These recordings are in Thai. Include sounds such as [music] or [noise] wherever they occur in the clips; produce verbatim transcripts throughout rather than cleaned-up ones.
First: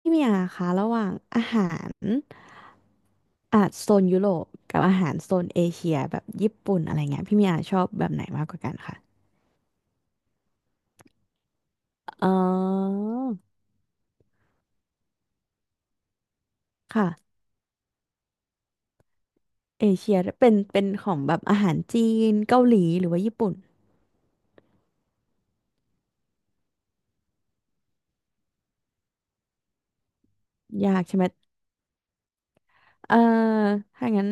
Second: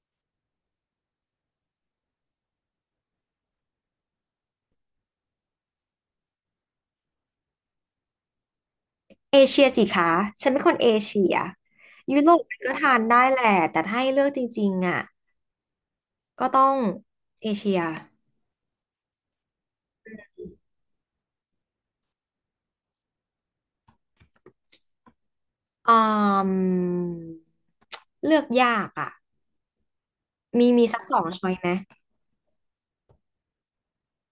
พี่เมียคะระหว่างอาหารอ่ะโซนยุโรปกับอาหารโซนเอเชียแบบญี่ปุ่นอะไรเงี้ยพี่เมียชอบแบบไหนมากกว่ากันคะเอเชียสิคะฉันเป็นคนเอเชียยุอ๋อโรปก็ทานได้แหละ แต่ถ้าให้เลือกจริงๆอ่ะก็ต้องค่ะเอเชียเอเชียเป็นเป็นของแบบอาหารจีนเกาหลีหรือว่าญี่ปุ่นอืมเลือกยากอ่ะมีมียาสักกสใช่อไหมงช้อยไหมเอ่อถ้างั้น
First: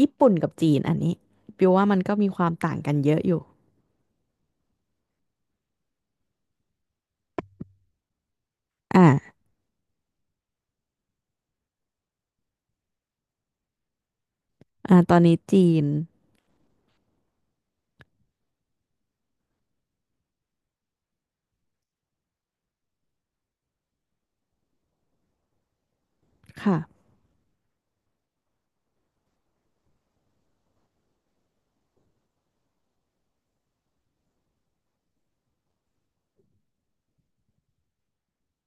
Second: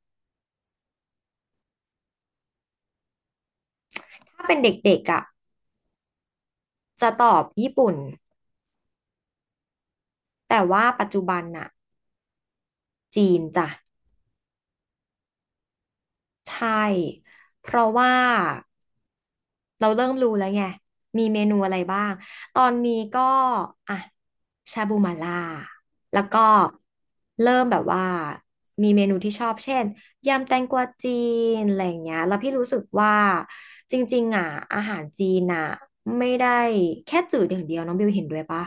ญี่ปุ่นกับจีนอันนี้ปิวว่ามันก็มีความต่างกันเยอะอยู่ถ้าเป็นเด็กๆอ่ะจะตอบญี่ปุ่นอ่าแต่ว่าปัจจุบันน่ะจีนจ้ะอ่าตอนนี้จีนใช่เพราะว่า เราเริ่มรู้แล้วไง มีเมนูอะไรบ้าง ตอนนี้ก็อ่ะชาบูหม่าล่าแล้วก็ค่ะเริ่มแบบว่ามีเมนูที่ชอบเช่นยำแตงกวาจีนอะไรอย่างเงี้ยแล้วพี่รู้สึกว่าจริงๆอ่ะอาหารจีนอ่ะไม่ได้แค่จืดอย่างเดียวน้องบิวเห็นด้วยปะ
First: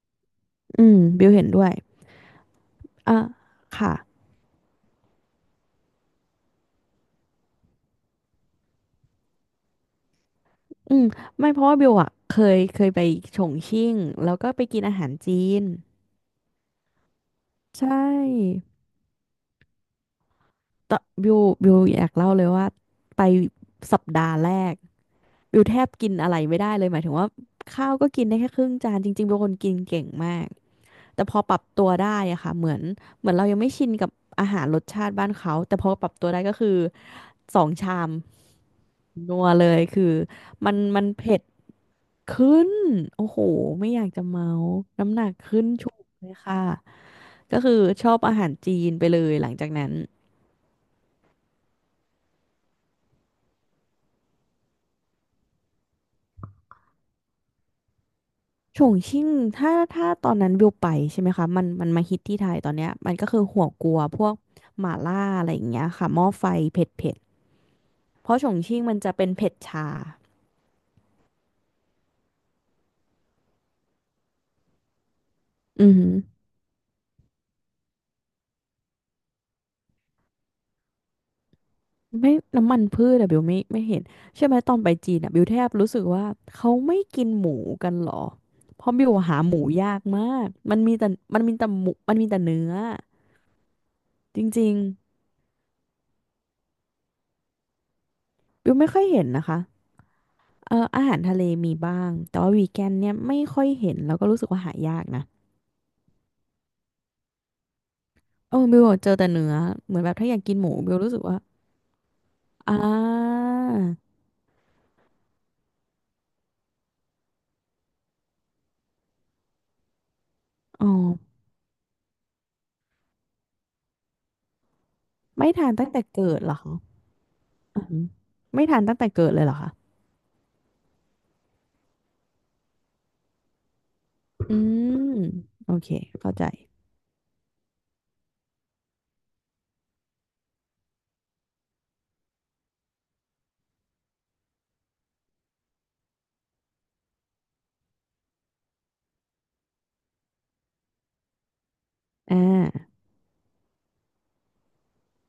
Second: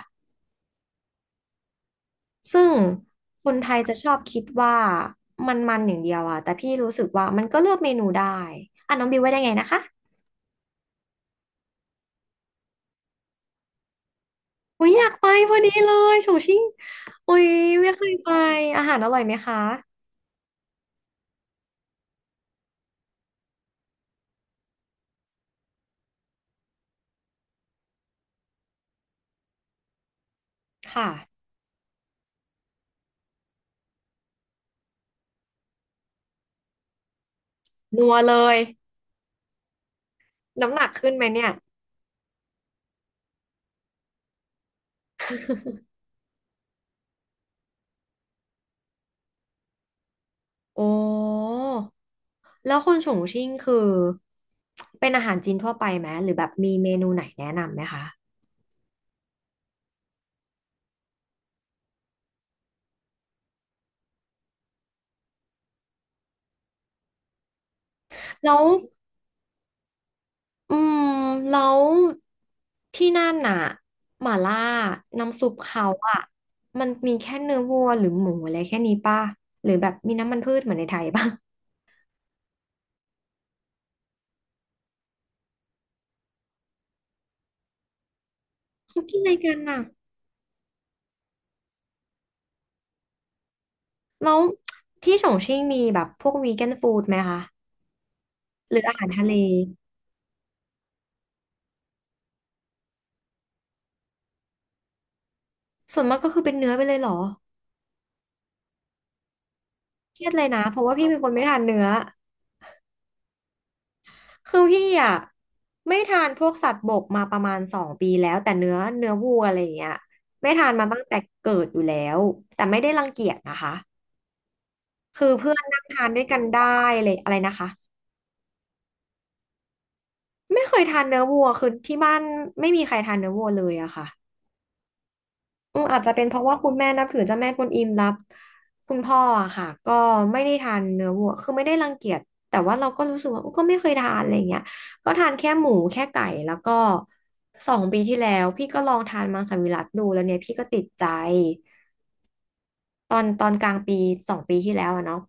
อืมบิวเห็นด้วยซึ่งอ่าคนไทยค่ะ จะชอบคิดว่ามันมันอย่างเดียวอะแต่พี่รู้สึกว่ามันก็เลือกเมนูได้อ่ะน้องบิวว่าได้ไงนะคะ อืมไม่เพราะว่าบิวอะเคยเคยไปฉงชิ่งแล้วก็ไปกินโอ้ยอาอหายารกไปจีพอนดีเลยโฉชิ่งโอ้ยใชไม่เคยไป่อาหารอร่อยไหมคะตอนบิวบิวอยากเล่าเลยว่าไปสัปดาห์แรกบิวแทบกินอะไรไม่ได้เลยหมายถึงว่าข้าวก็กินได้แค่ครึ่งจานจริงๆบิวเป็นคนกินเก่งมากค่ะแต่พอปรับตัวได้อะค่ะเหมือนเหมือนเรายังไม่ชินกับอาหารรสชาติบ้านเขาแต่พอปรับตัวได้ก็คือสองชานัมวเลยนัวเลยคือมัน้ำนหนักมันขึ้นไหมเผ็ด เนี่ยขึ้น โอ้โห ไม่อยากจะเมาส์น้ำหนักขึ้นฉุกเลยค่ะ ก็คือชอบอาหารจีนไปเลยหลังจากนั้นโอ้แล้วคนโฉชิ่งคือเป็นอาหารจีนทั่วไปไหมหรือแบบมีเมนูไหนแนะนำไหมคะฉงชิ่งถ้าถ้าตอนนั้นวิวไปใช่ไหมคะ มันมันมาฮิตที่ไทยตอนเนี้ยมันก็คือหัวกัวพวกหม่าล่าอะไรอย่างเงี้ยค่ะหม้อไฟเผ็ดเผ็ดเพราะฉแล้งวชิ่งมันจะเป็นเผ็ดชาอืมแล้วที่นั่นน่ะหม่าล่าน้ำซุปเขาอือหือ อะมันมีแค่เนื้อวัวหรือหมูอะไรแค่นี้ป่ะหรือแบบมีน้ำมันพืชเหมือนในไทยป่ะ [laughs] ไม่น้ำมันพืชอะบิวไม่ไม่เห็นใช่อไหมตอนไปจีนอะบิวแทบรู้สึกว่าเขาไม่กินหมูกันหรอเพราะเขาบิวกินอะไรหากัหนมูน่ะ ยากมากมันมีแต่มันมีแต่หมูมันมีแต่เนื้อแล้จวริงที่ฉงชิ่งมีแบบพวกวีแกนฟู้ดไหมคะๆบิหวรือไม่อาค่อหายรเห็ทะนเลนะคะเอออาหารทะเลมีบ้างแต่ว่าวีแกนเนี่ยไม่ค่อยเห็นแล้วก็รู้สึกว่าหายากนะส่วนมากก็คือเป็นเนื้อไปเลยเหรอเออบิวเจอแต่เนื้อเหมือนแบบเครีถ้ายดอยาเลกยกินนะหมูเพราะบิว่าวพี่รู้เป็สึนกคนว่าไม่ทานเนื้ออ่าคือพี่อ่ะไม่ทานพวกสัตว์บกมาประมาณสองปีแล้วแต่เนื้อเนื้อวัวอะไรอย่างเงี้ยไม่ทานอ๋มาอตั้งแต่เกิดอยู่แล้วแต่ไม่ได้รังเกียจนะคะคือไม่เพื่อนทานนั่งตั้งแต่ทานด้วยเกิกัดนเหรอได้คะเลยอะไรนะคะอือหือไม่ทานตั้งแต่เกิดเลยเหรอคะไม่เคยทานเนื้อวัวคือที่บ้านไม่มีใครทานเนื้อวัวเลยอะค่ะ อืมโออืมเคอาจจะเป็นเข้าเพใจ ราะว่าคุณแม่นับถือเจ้าแม่กวนอิมรับคุณพ่ออะค่ะก็ไม่ได้ทานเนื้อวัวคือไม่ได้รังเกียจแต่ว่าเราก็รู้สึกว่าก็ไม่เคยทานอะไรเงี้ยก็ทานแค่หมูแค่ไก่แล้วก็สองปีที่แล้วพี่ก็ลองทานมังสวิรัติดูแล้วเนี่ยพี่ก็ติดใจ อ่าตอนตอนกลางปีสองปีที่แล้วอะเนาะ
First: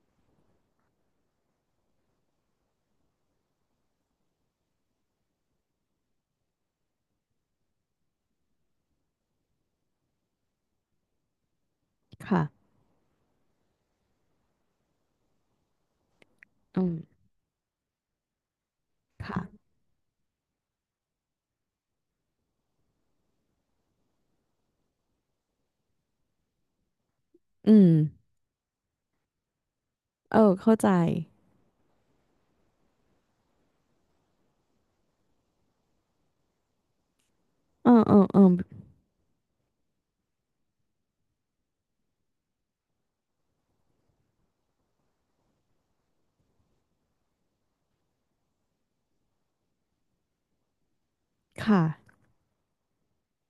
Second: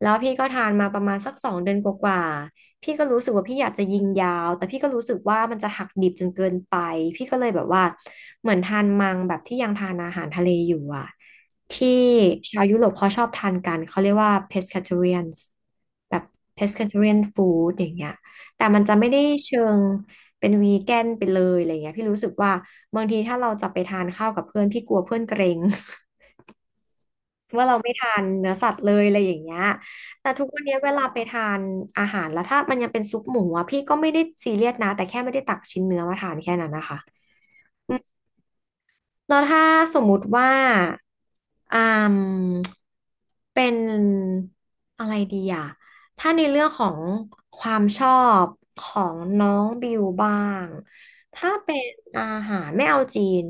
แล้วพี่ก็ทานมาประมาณสักสองเดือนกว่าๆพี่ก็รู้สึกว่าพี่อยากจะยิงยาว แต่พี่ก็รู้สึกว่ามันจะหักดิบจนเกินไป พี่ก็เลยแบบว่าเหมือนทานมังแบบที่ยังทานอาหารทะเลอยู่อะ ที่ค่ะชาวยุโรปเขาชอบทานกัน เขาเรียกว่า pescatarians แบบ อืม pescatarian food อย่างเงี้ยแต่มันจะไม่ได้เชิค่ะ งเป็นวีแกนไปเลยอะไรเงี้ยพี่รู้สึกว่าบางทีถ้าเราจะไปทานข้าวกับเพื่อนพี่กลัวเพื่อนเกรง ว่าอืเราม ไม่ทานเนื้อสัตว์เลยอะไรอย่างเงี้ยแต่เอทุกอวันเนี้เข้ายเวใจลาไปทานอาหารแล้วถ้ามันยังเป็นซุปหมูอ่ะพี่ก็ไม่ได้ซีเรียสนะแต่แค่ไม่ได้ตักชิ้นเนื้อมาทานแค่นั้นนะคะเออืมอเออเออแล้วถ้าสมมุติว่าอืมเป็นอะไรดีอ่ะถ้าในเรื่องของความชอบของน้องบิวบ้าง ถ้าเป็ค่ะ นอาหารไม่เอาจีน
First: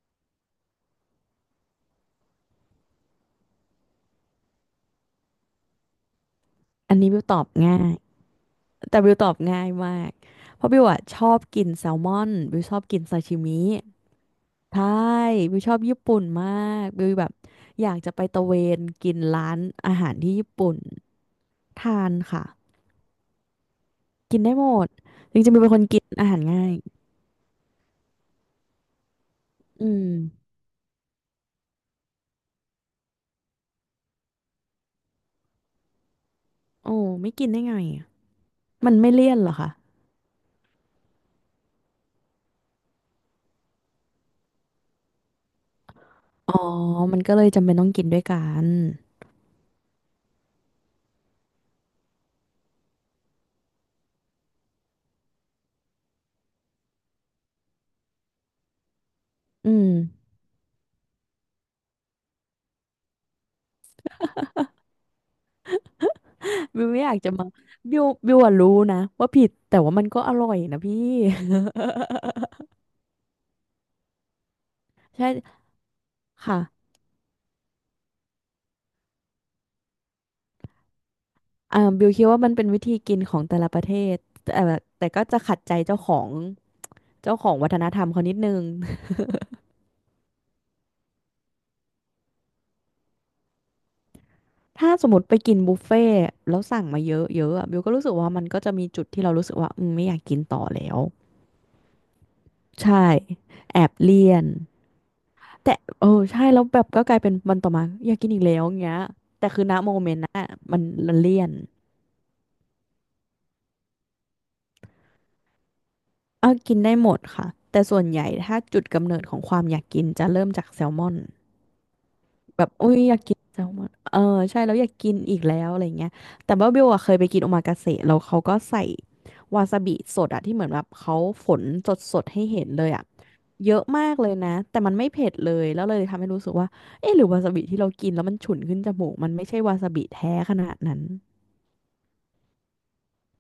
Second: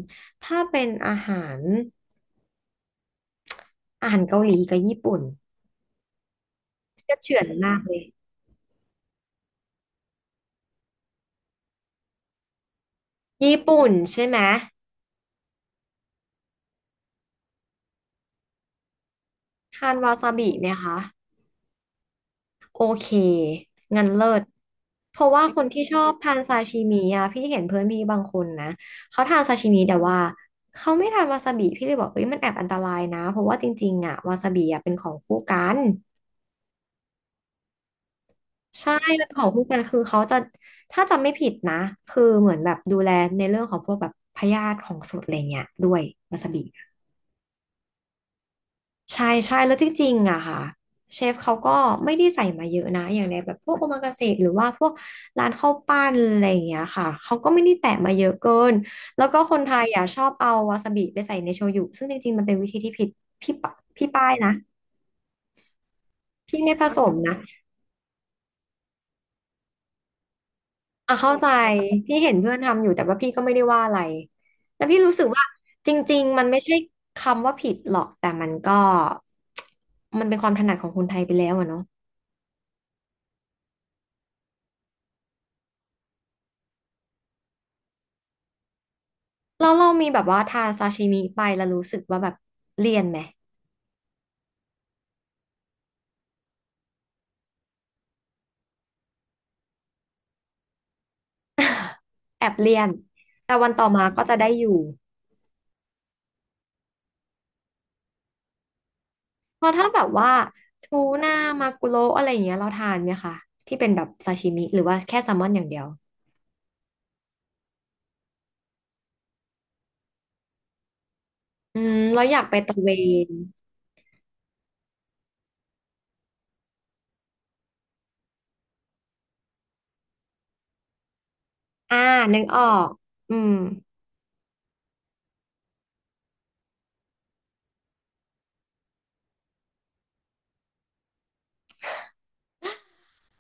ถ้าเป็นอาหารอาหารเกาหลีกับญี่ปุ่นอันนี้ก็บิวตเฉืออนบมาง่ากยเลย แต่บิวตอบง่ายมากเพราะบิวอะชอบกินแซลมอนบิวชอบกินซาชิญี่มิปุ่นใช่ไหมใช่บิวชอบญี่ปุ่นมากบิวแบบอยากจะไปตะเวนกินร้านทาอานหาวารซาที่บิญี่ไหมปุ่นคะทานค่ะ โอเคงั้นเลิกินศได้หมดเพราะจว่าริงๆคบิวนเป็นคที่นชกิอนบอาทาหานรซาง่ายชิมิอะพี่เห็นเพื่อนพี่บางคนนะเขาทานซาชิมิอืแต่มว่าเขาไม่ทานวาซาบิพี่เลยบอกเอ้ยมันแอบอันตรายนะเพราะว่าจริงๆอะวาซาบิอะเป็นของคู่กันโอ้ไม่กินได้ไงอะใช่มันไม่เป็นเลี่ยนขอเหงรอคู่คะกันคือเขาจะถ้าจำไม่ผิดนะคือเหมือนแบบดูแลในเรื่องของพวกแบบพยาธิของสดอะไรเงี้ยด้วยวาซาอ๋บิ อมันก็เลยจำเป็นต้องกินด้วยกัน ใช่ใช่แล้วจริงๆอะค่ะเชฟเขาก็ไม่ได้ใส่มาเยอะนะอย่างในแบบพวกโอมากาเสะหรือว่าพวกร้านข้าวปั้นอะไรอย่างเงี้ยค่ะเขาก็ไม่ได้แตะมาเยอะเกินแล้วก็คนอืไทยมอะชอบเอาวาซาบิไปใส่ในโชยุซึ่งจริงๆมันเป็นวิธีที่ผิดพี่ปะพี่ป้ายนะพี่ไม่ผบิวสไม่อมยากจะนะมาบิวบิวอะรู้นะว่าผิดแต่ว่ามันก็อร่อยนะพี่ อ่ะเข้าใจพี่เห็นเพื่อนทำอยู่แต่ว่าพี่ก็ไม่ได้ว่าอะไรแต่พี่รู้ [laughs] สึกใช่ว่าจริงๆมันค่ะไม่ใช่คำว่าผิดหรอกแต่มันก็มันเป็นความถนัดของคนไทยไปแล้วอะอ่าเนาะ บิวคิดว่ามันเป็นวิธีกินของแต่ละประเทศแต่แต่ก็จะขัดใจเจ้าของเจ้าของวัฒนธรรมเขานิดนึง แล้วเรามีแบบว่าทานซาชิมิไปแล้วรู้สึกว่าแบบเลี่ยนไหม [laughs] ถ้าสมมติไปกินบุฟเฟ่ต์แล้วสั่งมาเยอะเยอะอะบิวก็รู้สึกว่ามันก็จะมีจุดที่เรารู้สึกว่าอืมไม่อยากกินต่อแล้วแอบเลี่ยนใช่แต่วันแอต่อบมาก็เลี่จะยนได้อยู่แต่เออใช่แล้วแบบก็กลายเป็นวันต่อมาอยากกินอีกแล้วอย่างเงี้ยแต่เพคือราะณถ้าโมแบบเมนต์ว่านะมันทูมันน่าเลี่ยน มากุโระอะไรอย่างเงี้ยเราทานไหมคะที่เป็นแบบซาชิมิหรือว่าแค่แซลมอนอย่างเดียวเออกินได้หมดค่ะแต่ส่วนใหญ่ถ้าจุดกำเนิดของความอยากกินจะเริ่มจากแซลมอนอืมเราอยากไปแบบตะเวอุ้ยอยากนกินแซลมอนเออใช่แล้วอยากกินอีกแล้วอะไรเงี้ยแต่ว่าเบิวอะเคยไปกินโอมากาเสะแล้วเขาก็ใส่วาซาบิสดอะที่เหมือนแบบเขาฝนสอ่าดสดนึให้กอเห็อนเลกยอะอืมเยอะมากเลยนะแต่มันไม่เผ็ดเลยแล้วเลยทำให้รู้สึกว่าเอ๊ะหรือวาซาบิที่เรากินแล้วมันฉุนขึ้นจมูกมันไม่ใช่วาซาบิแท้ขนาดนั้น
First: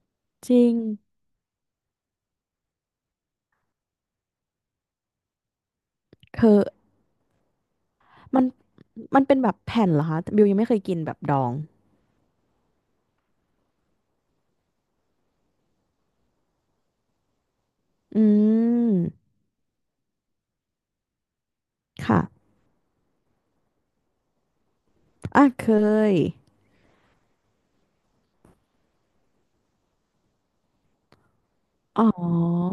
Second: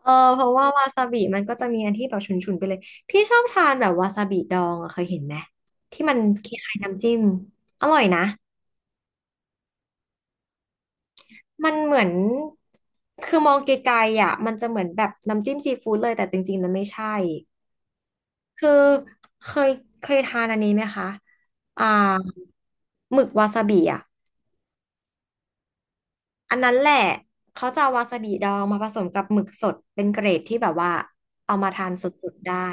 เออเพจราะริว่าวาซางบิมันก็จะมีอันที่แบบฉุนๆไปเลยพี่ชอบทานแบบวาซาบิดองอะเคยเห็นไหมที่มันเธคอล้ายๆน้ำจิ้มอร่อยนะ มันมันเป็นแบบแผ่นเหรอคะแต่บิวยังไม่เคยกินแบบดองมันเหมือนคือมองไกลๆอ่ะมันจะเหมือนแบบน้ำจิ้มซีฟู้ดเลยแต่จริงๆมันไม่ใช่อืคือม เคยเคยทานอันนี้ไหมคะอ่าค่ะ หมึกวาซาบิอ่ะอ่ะเคยอันนั้นแหละเขาจะเอาวาซาบิดองมาผสมกับหมึกสดเป็นเกรดที่แบบว่าเอามาทานอ๋สดๆได้ อ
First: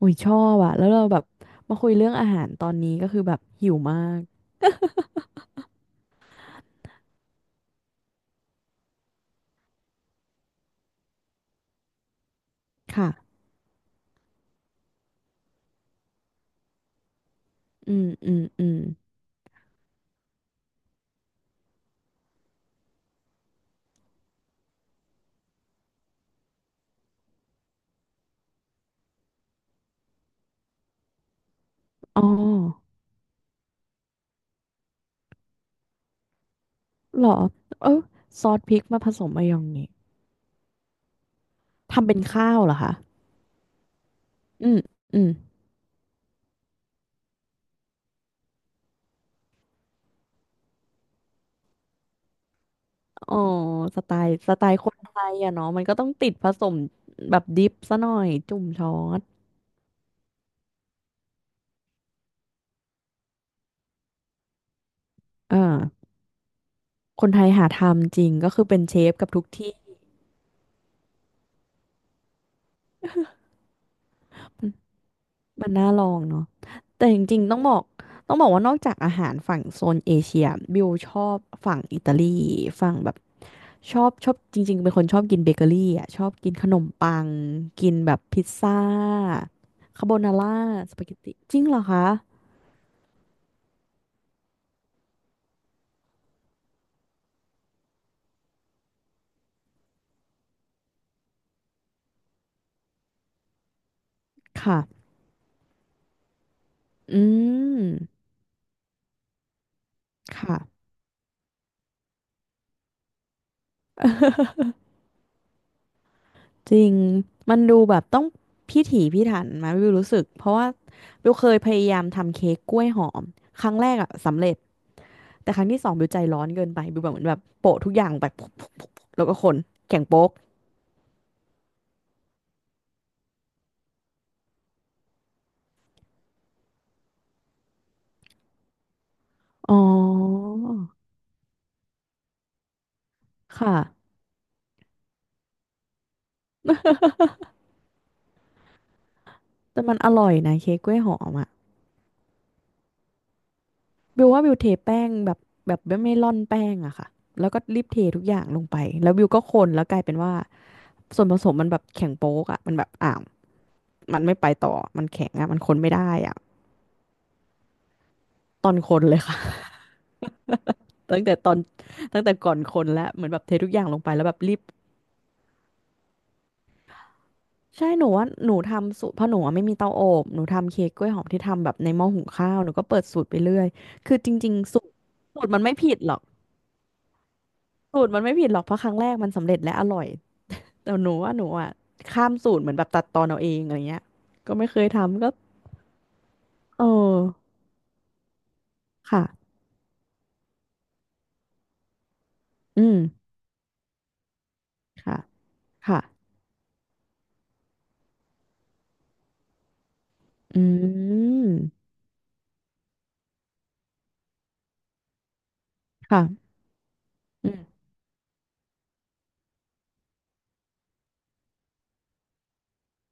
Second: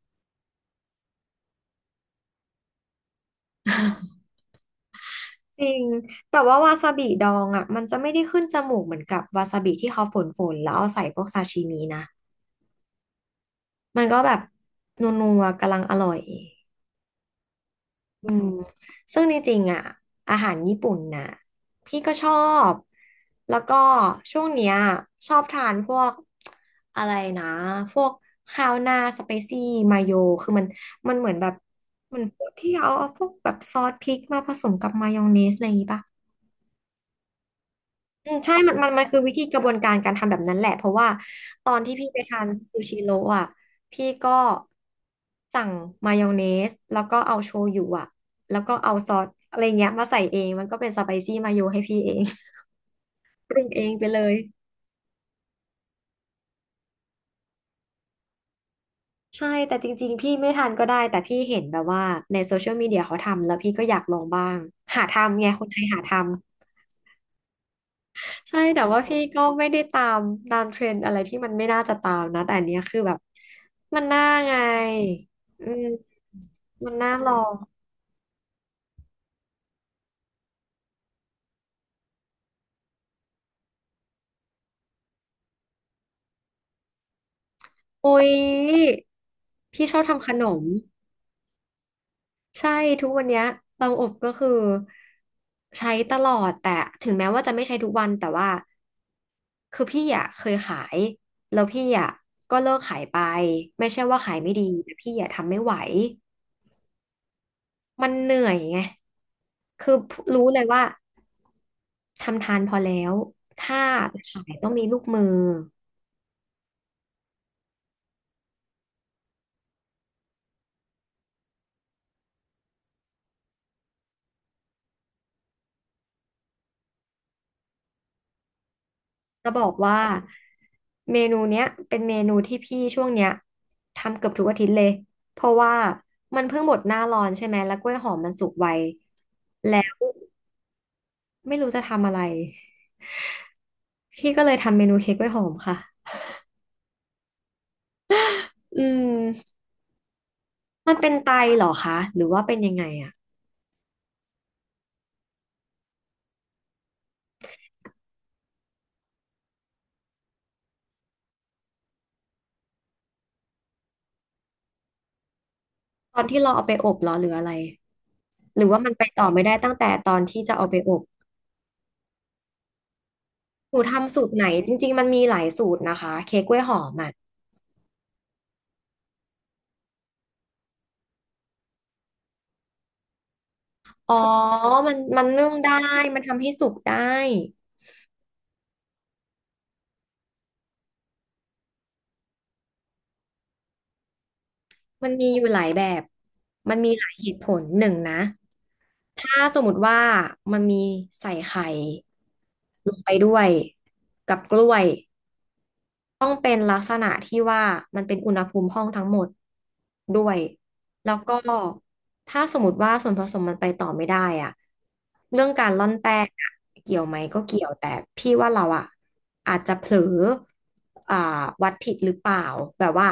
อุ้ยชอบอะแล้วเราแบบมาคุยเรื่องอาหารตอนนี้ก็คือแบบหิวมาก [laughs] จริงแต่ว่าวาซาบิดองอ่ะมันจะไม่ได้ขึ้นจมูกเหมือนกับวาซาบิที่เขาฝนๆแล้วเอาใส่พวกซาชิมินะค่ะมันก็แบบนัวๆกำลังอร่อย อืมอืมอืมซึ่งจริงๆอ่ะอาหารญี่ปุ่นน่ะพี่ก็ชอบแล้วก็ช่วงเนี้ยชอบทานพวกอะไรนะพวกข้าวหน้าสเปซี่มาโยคือมันมันเหมือนแบบมัอ๋นอพวกที่เอาเอาพวกแบบซอสพริกมาผสมกับมายองเนสอะไรอย่างงี้ปะ เหรอเอออืมซใช่อสพมันริกมันมามันผคือสวิมธีมายกอระงบวนเนกาสรการทำแบบนั้นแหละเพราะว่าตอนที่ทำพี่เป็ไปนทานข้าวเหรอซูคะ ชิโร่อะพี่ก็อืมอืมสั่งมายองเนสแล้วก็เอาโชยุอะแล้วก็เอาซอสอะไรเงี้ยมาใส่เองมันก็เป็นสไปซี่มาโยให้พี่เอง อ๋อ [laughs] ปรุงเองสไปไตเลล์ยสไตล์คนไทยอะเนาะมันก็ต้องติดผสมแบบดิปซะหน่อยจุ่มช้อนใช่แต่จริงๆพี่ไม่ทานก็ได้แต่พี่เห็นแบบว่าในโซเชียลมีเดียเขาทำแล้วพี่ก็อยากลองบ้างหาทำไงอ่คนไทยหาาทำ คนไทยหาทำจริงก็ใช่คือเป็แต่นเชว่าฟพี่กับทุก็กไม่ที่ ได้ตามตามเทรนด์อะไรที่มันไม่น่าจะตามนะแต่อันเนี้ยคือแบบมันน่าไงมัอืนน่าลองมเนาะมันแต่น่าจลริองงๆต้องบอกต้องบอกว่านอกจากอาหารฝั่งโซนเอเชียบิวชอบฝั่งอิตาลีฝั่งแบบชอบชอบจริงๆเป็นคนชอบกินเบเกอรี่อ่ะชอบกินขนมปังกินแบอุ๊บยพิซซ่าพี่ชอบคาโบทำขนานร่ามสปาเกตตีจริงเหรอคะใช่ทุกวันเนี้ยเตาอบก็คือใช้ตลอดแต่ถึงแม้ว่าจะไม่ใช้ทุกวันแต่ว่าคือพี่อ่ะเคยขายแล้วพี่อ่ะก็เลิกขายไปไม่ใช่ว่าขายไม่ดีค่ะแต่พี่อ่ะทำไม่ไหวอืมมันเหนื่อยไง คือรู้ค่ะเลยว่าทำทานพอแล้วถ้าจะขายต้องมีลูกมือจริงมันดูแบบต้องพิถีพิถันมาบิวรู้สึกเพราะว่าบิวเคยพยายามทำเค้กกล้วยหอมครั้งแรกอ่ะสำเร็จ แต่ครั้งที่สองบิวใจร้อนเกินไปบิวแบบเหมือนแบบโปะทุกอย่างแบบแล้วก็คแล้นบอกว่าแข็งโป๊กเมนูเนี้ยเป็นเมนูที่พี่ช่วงเนี้ยทำเกือบทุกอาทิตย์เลยเพราะว่ามันเพิ่งหมดหน้าร้อนใช่ไหมแล้วกล้วยหอมมันสุกไวอ๋อแล้วไม่รู้จะทำอะไรค่ะพี่ก็เลยทำเมนูเค้กกล้วยหอมค่ะอืมแต่มันอร่อยนะเค้กกมัล้นวยเป็หนอไตมอ่ะเหรอคะหรือว่าเป็นยังไงอะบิวว่าบิวเทแป้งแบบแบบไม่ไม่ร่อนแป้งอะค่ะแล้วก็รีบเททุกอย่างลงไปแล้วบิวก็คนแล้วกลายเป็นว่าส่วนผสมมันแบบแข็งโป๊กอะมันแบบอ่าวมันไม่ไปต่อมันแข็งอะมันคนไม่ได้ตอนอะที่เราเอาไปอบเหรอหรืออะไรหรืตออนว่ามัคนไปนเลยต่อค่ะ ไม่ได้ตั้งแต่ตอนที่จะเอาไปอบ [laughs] ตั้งแต่ตอนตั้งแต่ก่อนคนแล้วเหมือนแบบเททุกหอนูย่างลงไปทำสูแล้วตแบรบไหนรีบ จริงๆมันมีหลายสูตรนะคะเค้กกล้วยหอมอ่ะใช่หนูว่าหนูทำสูตรเพราะหนูอะไม่มีเตาอบหนูทำเค้กกล้วยหอมที่ทำแบบในหม้อหุงข้าวหนูก็เปิดสูตรไปเรื่อยอ๋คืออจริงๆสูตรมันมันสูนึ่ตรงมันไม่ได้ผิดหรอมักนทำให้สุกได้สูตรมันไม่ผิดหรอกเพราะครั้งแรกมันสำเร็จและอร่อยแต่หนูว่าหนูอ่ะข้ามสูตรเหมือนแบบตัดตอนเอาเองอะไรเงี้ยก็ไม่เคยมันทำมีก็อยู่หลายแบบมันเออมีหลายเหตุผลหนึ่งนะค่ะถ้าสมมติว่ามันมีใส่ไข่อืลมงไปด้วยกับกล้วย ค่ะค่ะต้องเป็นลักษณะที่ว่ามันเป็นอุณหภูมิห้องทั้งหมดด้วยอืแล้วก็มถ้าสมมติว่าส่วนผสมมันไปต่อไม่ได้อะเรื่องการร่อนแป้งอะค่ะเกี่ยวไหมก็อืมเกี่ยวแต่พี่ว่าเราอะอาจจะเผลออ่าวัดผิดหรือเปล่าแบบว่า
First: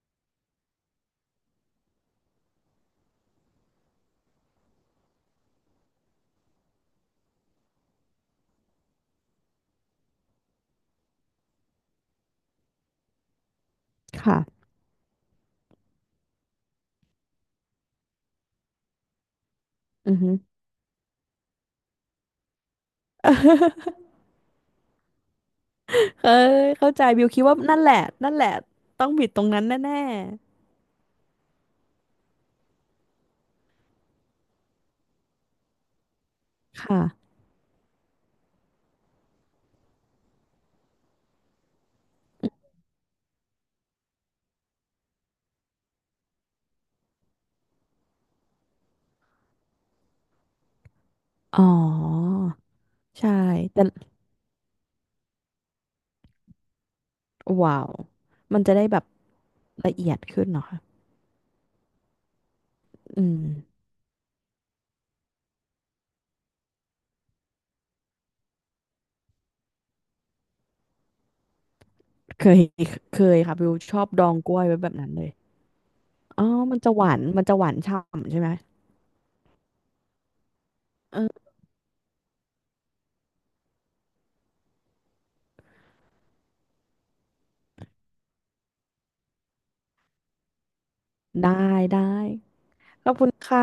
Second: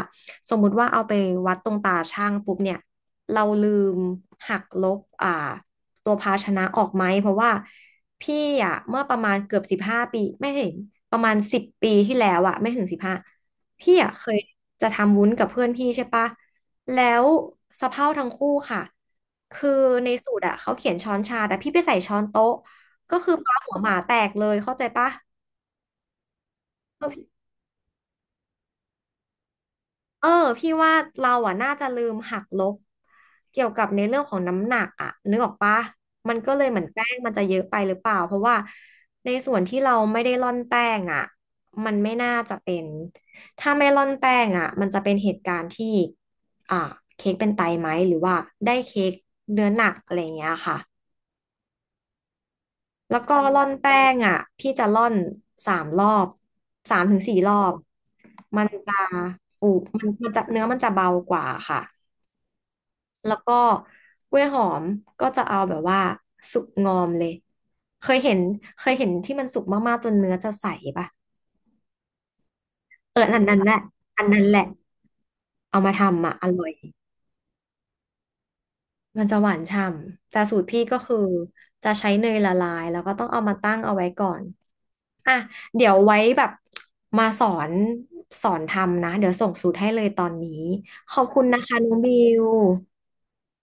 สมมุติว่าเอาไปวัดตรงตาช่างปุ๊บเนี่ยเราลืมหักลบอ่าตัวภาชนะออกไหมเพราะว่า พี่อะเมื่อประมาณเกือบสิบห้าปีไม่เห็นประมาณสิบปีที่แล้วอะไม่ถึงสิบห้าพี่อะเคยค่ะจะทำวุ้นกับเพื่อนพี่ใช่ปะแล้วสะเพร่าทั้งคู่ค่ะคือในอือสูฮึ ตรอะเขาเขียนช้อนชาแต่พี่ไปใส่ช้อนโต๊ะก็คือปลาหัวหมาแตกเลยเข้าใจปะ [laughs] เคยเข้าใจบิวคิดว่านั่นแหละนั่นแหละต้องบิดตรงนั้นแน่เออพี่ว่าเราอ่ะน่าจะลืมหักลบเกี่ยวกับในเรื่องของน้ำหนักอ่ะนึกออกปะมันก็เลยเหมือๆนค่ะ แป้งมันจะเยอะไปหรือเปล่าเพราะว่าในส่วนที่เราไม่ได้ร่อนแป้งอ่ะมันไม่น่าจะเป็นถ้าไม่ร่อนแป้งอ่ะมันจะเป็นเหตุการณ์ที่อ่าเค้กเป็นไตไหมหรือว่าได้เค้กเนื้อหนักอะไรอย่างเงี้ยค่ะอ๋อแล้วใช่ก็ร่อนแต่แป้งอ่ะพี่จะร่อนสามรอบสามถึงสี่รอบว้าวมันมันจะได้จะแบบอูละมันเอียดมันจะขึ้นเหรเนื้ออมันคะจะเบากว่าค่ะ อืแล้มวก็กล้วยหอมก็จะเอาแบบว่าสุกงอมเลยเคยเห็นเคยเห็นที่มันสุกมากๆจนเนื้อจะใสป่ะเคย [laughs] เอเคอยอันค่ะนั้นบิแหวละชอบอัดนองนั้นกแหล้วละยไว้แบบนั้นเลยเอามาทำอ่ะอ๋ออร่อยมันจะหวานมันจะหวานฉ่ำใช่ไหมมันจะหวานฉ่ำแต่สูตรพี่ก็คือเออจะใช้เนยละลายแล้วก็ต้องเอามาตั้งเอาไว้ก่อนอ่ะเดี๋ยวไว้แบบมาสอนสอนทำนะเดี๋ยวส่งสูตรให้เลยตอนนี้ขอบคุณนะได้คะน้องบิได้วขอบคุณค่ะ